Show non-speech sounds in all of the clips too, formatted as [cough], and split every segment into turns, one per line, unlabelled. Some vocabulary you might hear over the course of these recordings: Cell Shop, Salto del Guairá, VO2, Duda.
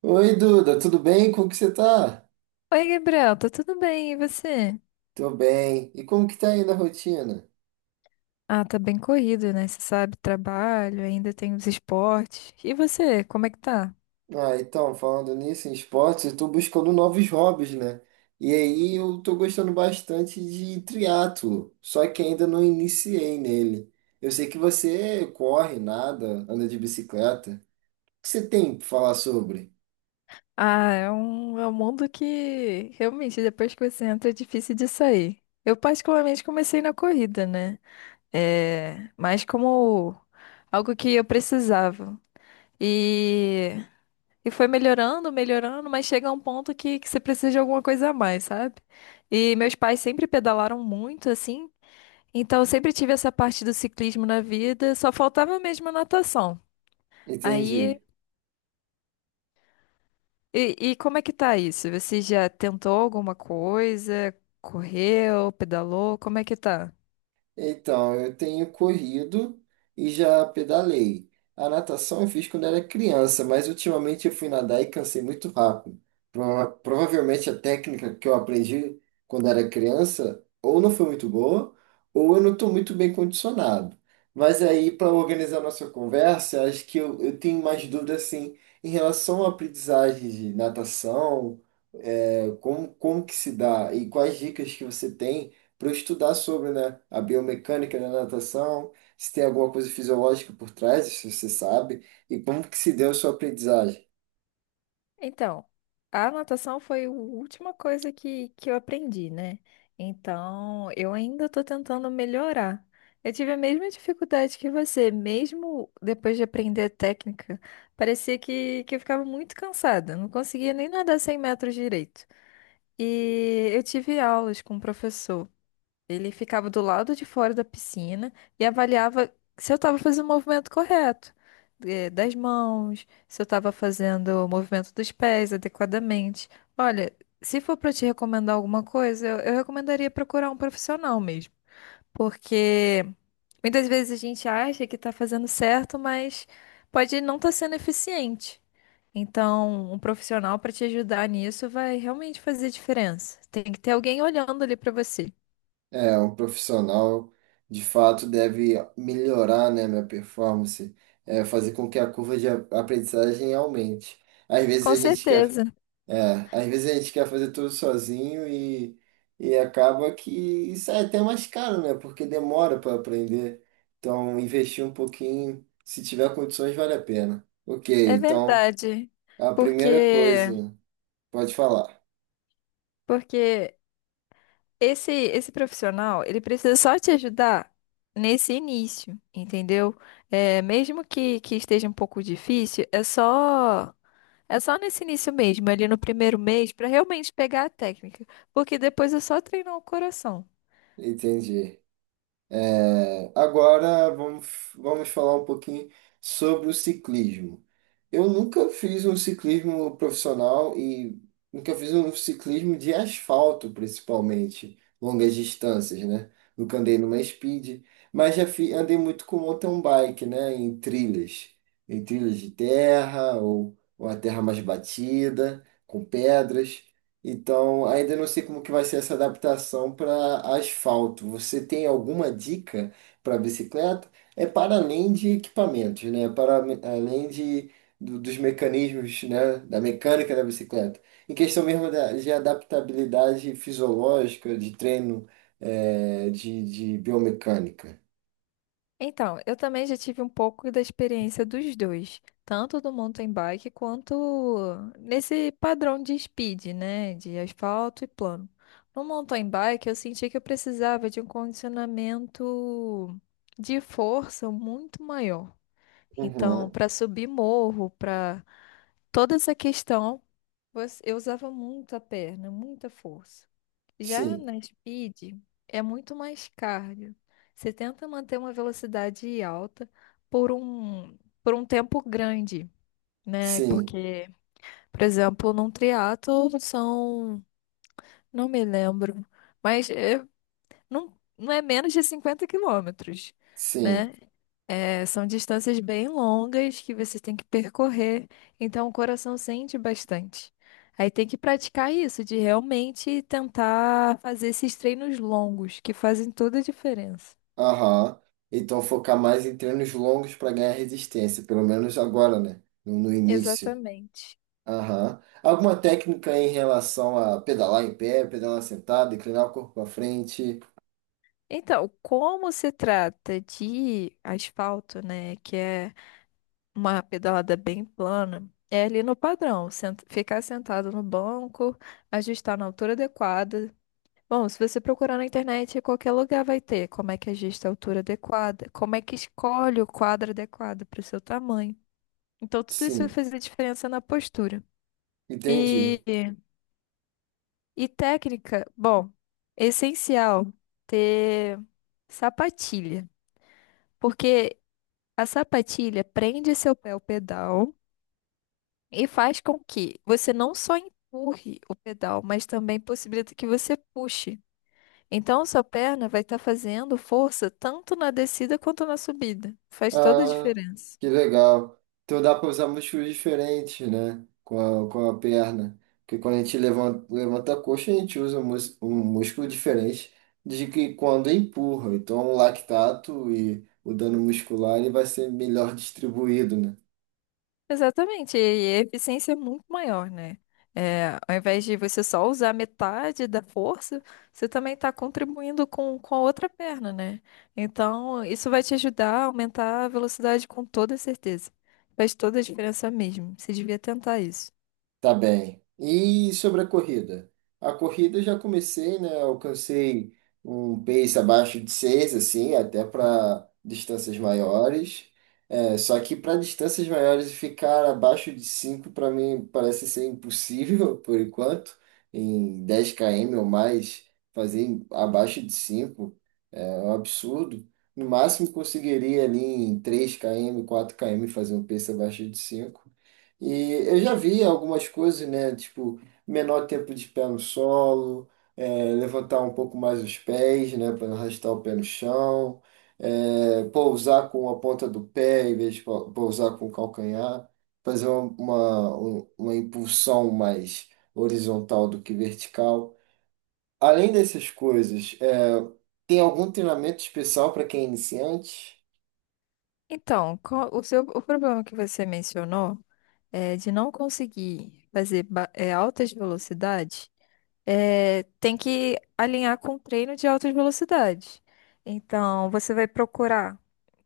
Oi, Duda, tudo bem? Como que você tá?
Oi, Gabriel, tá tudo bem? E você?
Tô bem. E como que tá aí na rotina?
Ah, tá bem corrido, né? Você sabe, trabalho, ainda tem os esportes. E você, como é que tá?
Ah, então, falando nisso, em esportes, eu tô buscando novos hobbies, né? E aí eu tô gostando bastante de triatlo, só que ainda não iniciei nele. Eu sei que você corre, nada, anda de bicicleta. O que você tem pra falar sobre?
Ah, é um mundo que realmente depois que você entra é difícil de sair. Eu particularmente comecei na corrida, né? É, mas como algo que eu precisava. E, e foi melhorando, melhorando, mas chega a um ponto que você precisa de alguma coisa a mais, sabe? E meus pais sempre pedalaram muito, assim. Então, eu sempre tive essa parte do ciclismo na vida, só faltava mesmo a natação. Aí,
Entendi.
e como é que tá isso? Você já tentou alguma coisa? Correu, pedalou? Como é que tá?
Então, eu tenho corrido e já pedalei. A natação eu fiz quando era criança, mas ultimamente eu fui nadar e cansei muito rápido. Provavelmente a técnica que eu aprendi quando era criança ou não foi muito boa, ou eu não estou muito bem condicionado. Mas aí, para organizar nossa conversa, acho que eu tenho mais dúvidas assim, em relação à aprendizagem de natação, como que se dá e quais dicas que você tem para eu estudar sobre, né, a biomecânica da natação, se tem alguma coisa fisiológica por trás, se você sabe, e como que se deu a sua aprendizagem.
Então, a natação foi a última coisa que eu aprendi, né? Então, eu ainda estou tentando melhorar. Eu tive a mesma dificuldade que você, mesmo depois de aprender a técnica, parecia que eu ficava muito cansada, não conseguia nem nadar 100 metros direito. E eu tive aulas com um professor. Ele ficava do lado de fora da piscina e avaliava se eu estava fazendo o movimento correto, das mãos, se eu estava fazendo o movimento dos pés adequadamente. Olha, se for para te recomendar alguma coisa, eu recomendaria procurar um profissional mesmo, porque muitas vezes a gente acha que está fazendo certo, mas pode não estar sendo eficiente. Então, um profissional para te ajudar nisso vai realmente fazer diferença. Tem que ter alguém olhando ali para você.
É, um profissional de fato deve melhorar, né, minha performance, fazer com que a curva de aprendizagem aumente. Às
Com
vezes a gente quer
certeza,
É, às vezes a gente quer fazer tudo sozinho e, acaba que isso é até mais caro, né? Porque demora para aprender. Então, investir um pouquinho, se tiver condições, vale a pena. Ok,
é
então
verdade.
a primeira
Porque
coisa, pode falar.
porque esse profissional, ele precisa só te ajudar nesse início, entendeu? É, mesmo que esteja um pouco difícil, é só nesse início mesmo, ali no primeiro mês, para realmente pegar a técnica, porque depois é só treinar o coração.
Entendi. É, agora vamos falar um pouquinho sobre o ciclismo. Eu nunca fiz um ciclismo profissional e nunca fiz um ciclismo de asfalto, principalmente, longas distâncias, né? Nunca andei numa speed, mas andei muito com mountain bike, né? Em trilhas de terra ou a terra mais batida, com pedras. Então, ainda não sei como que vai ser essa adaptação para asfalto. Você tem alguma dica para bicicleta? É para além de equipamentos, né? Para além dos mecanismos, né? Da mecânica da bicicleta. Em questão mesmo de adaptabilidade fisiológica, de treino, de biomecânica.
Então, eu também já tive um pouco da experiência dos dois, tanto do mountain bike quanto nesse padrão de speed, né, de asfalto e plano. No mountain bike, eu senti que eu precisava de um condicionamento de força muito maior. Então,
Uhum.
para subir morro, para toda essa questão. Eu usava muito a perna, muita força. Já
Sim,
na speed, é muito mais cardio. Você tenta manter uma velocidade alta por um, por um tempo grande, né?
sim,
Porque, por exemplo, num triatlo são, não me lembro, mas é- não, não é menos de 50 quilômetros,
sim.
né? É, são distâncias bem longas que você tem que percorrer, então o coração sente bastante. Aí tem que praticar isso, de realmente tentar fazer esses treinos longos, que fazem toda a diferença.
Aham. Então focar mais em treinos longos para ganhar resistência, pelo menos agora, né? No, no início.
Exatamente.
Aham. Alguma técnica em relação a pedalar em pé, pedalar sentado, inclinar o corpo para frente?
Então, como se trata de asfalto, né, que é uma pedalada bem plana, é ali no padrão, ficar sentado no banco, ajustar na altura adequada, bom, se você procurar na internet, em qualquer lugar vai ter como é que ajusta a altura adequada, como é que escolhe o quadro adequado para o seu tamanho. Então, tudo isso vai
Sim,
fazer diferença na postura.
entendi.
E, e técnica, bom, é essencial ter sapatilha, porque a sapatilha prende seu pé ao pedal e faz com que você não só empurre o pedal, mas também possibilita que você puxe. Então, sua perna vai estar fazendo força tanto na descida quanto na subida. Faz toda a
Ah,
diferença.
que legal. Então dá para usar músculos diferentes, né? Com a perna. Porque quando a gente levanta, levanta a coxa, a gente usa um músculo diferente de que quando empurra. Então o lactato e o dano muscular ele vai ser melhor distribuído, né?
Exatamente, e a eficiência é muito maior, né? É, ao invés de você só usar metade da força, você também está contribuindo com a outra perna, né? Então, isso vai te ajudar a aumentar a velocidade com toda certeza. Faz toda a diferença mesmo. Você devia tentar isso.
Tá bem. E sobre a corrida? A corrida eu já comecei, né? Alcancei um pace abaixo de 6 assim, até para distâncias maiores. É, só que para distâncias maiores ficar abaixo de 5 para mim parece ser impossível [laughs] por enquanto. Em 10 km ou mais, abaixo de 5 é um absurdo. No máximo conseguiria ali em 3 km, 4 km fazer um pace abaixo de 5 e eu já vi algumas coisas, né? Tipo, menor tempo de pé no solo, levantar um pouco mais os pés, né? Para não arrastar o pé no chão, pousar com a ponta do pé em vez de pousar com o calcanhar, fazer uma impulsão mais horizontal do que vertical. Além dessas coisas, tem algum treinamento especial para quem é iniciante?
Então, o problema que você mencionou, de não conseguir fazer altas velocidades. Tem que alinhar com treino de altas velocidades. Então, você vai procurar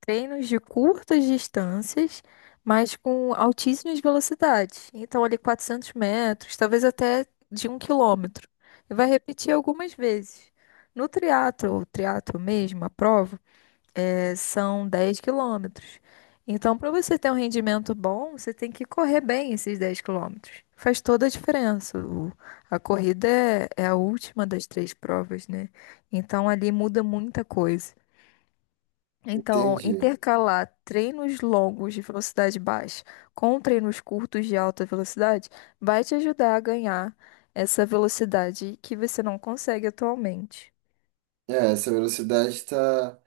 treinos de curtas distâncias, mas com altíssimas velocidades. Então, ali 400 metros, talvez até de 1 quilômetro. E vai repetir algumas vezes. No triatlo, o triatlo mesmo, a prova, são 10 quilômetros. Então, para você ter um rendimento bom, você tem que correr bem esses 10 quilômetros. Faz toda a diferença. A corrida é a última das três provas, né? Então, ali muda muita coisa. Então,
Entendi.
intercalar treinos longos de velocidade baixa com treinos curtos de alta velocidade vai te ajudar a ganhar essa velocidade que você não consegue atualmente.
É, essa velocidade está tá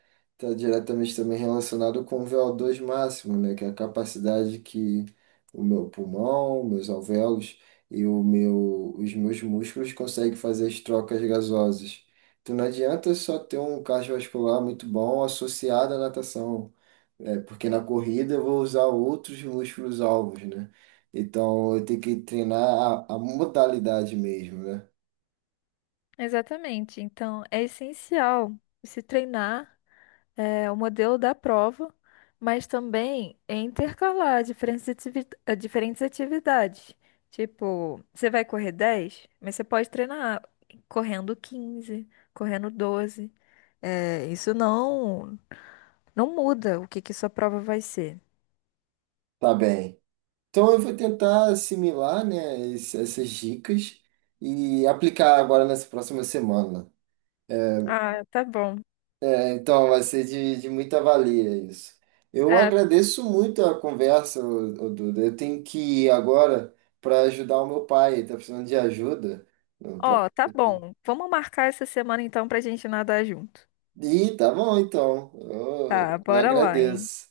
tá diretamente também relacionada com o VO2 máximo, né? Que é a capacidade que o meu pulmão, meus alvéolos e os meus músculos conseguem fazer as trocas gasosas. Então não adianta só ter um cardiovascular muito bom associado à natação, porque na corrida eu vou usar outros músculos alvos, né? Então eu tenho que treinar a modalidade mesmo, né?
Exatamente. Então, é essencial se treinar, o modelo da prova, mas também é intercalar diferentes atividades. Tipo, você vai correr 10, mas você pode treinar correndo 15, correndo 12. É, isso não, não muda o que que sua prova vai ser.
Tá bem. Então eu vou tentar assimilar, né, essas dicas e aplicar agora nessa próxima semana.
Ah, tá bom.
É, então vai ser de muita valia isso. Eu
É,
agradeço muito a conversa, ô Duda. Eu tenho que ir agora para ajudar o meu pai, ele tá precisando de ajuda. Eu- pra-
ó, tá bom. Vamos marcar essa semana então pra gente nadar junto.
Ih, tá bom então.
Tá,
Eu
bora lá, hein?
agradeço.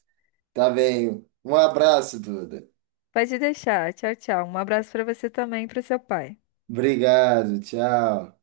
Tá bem. Um abraço, Duda.
Pode deixar. Tchau, tchau. Um abraço pra você também e pro seu pai.
Obrigado, tchau.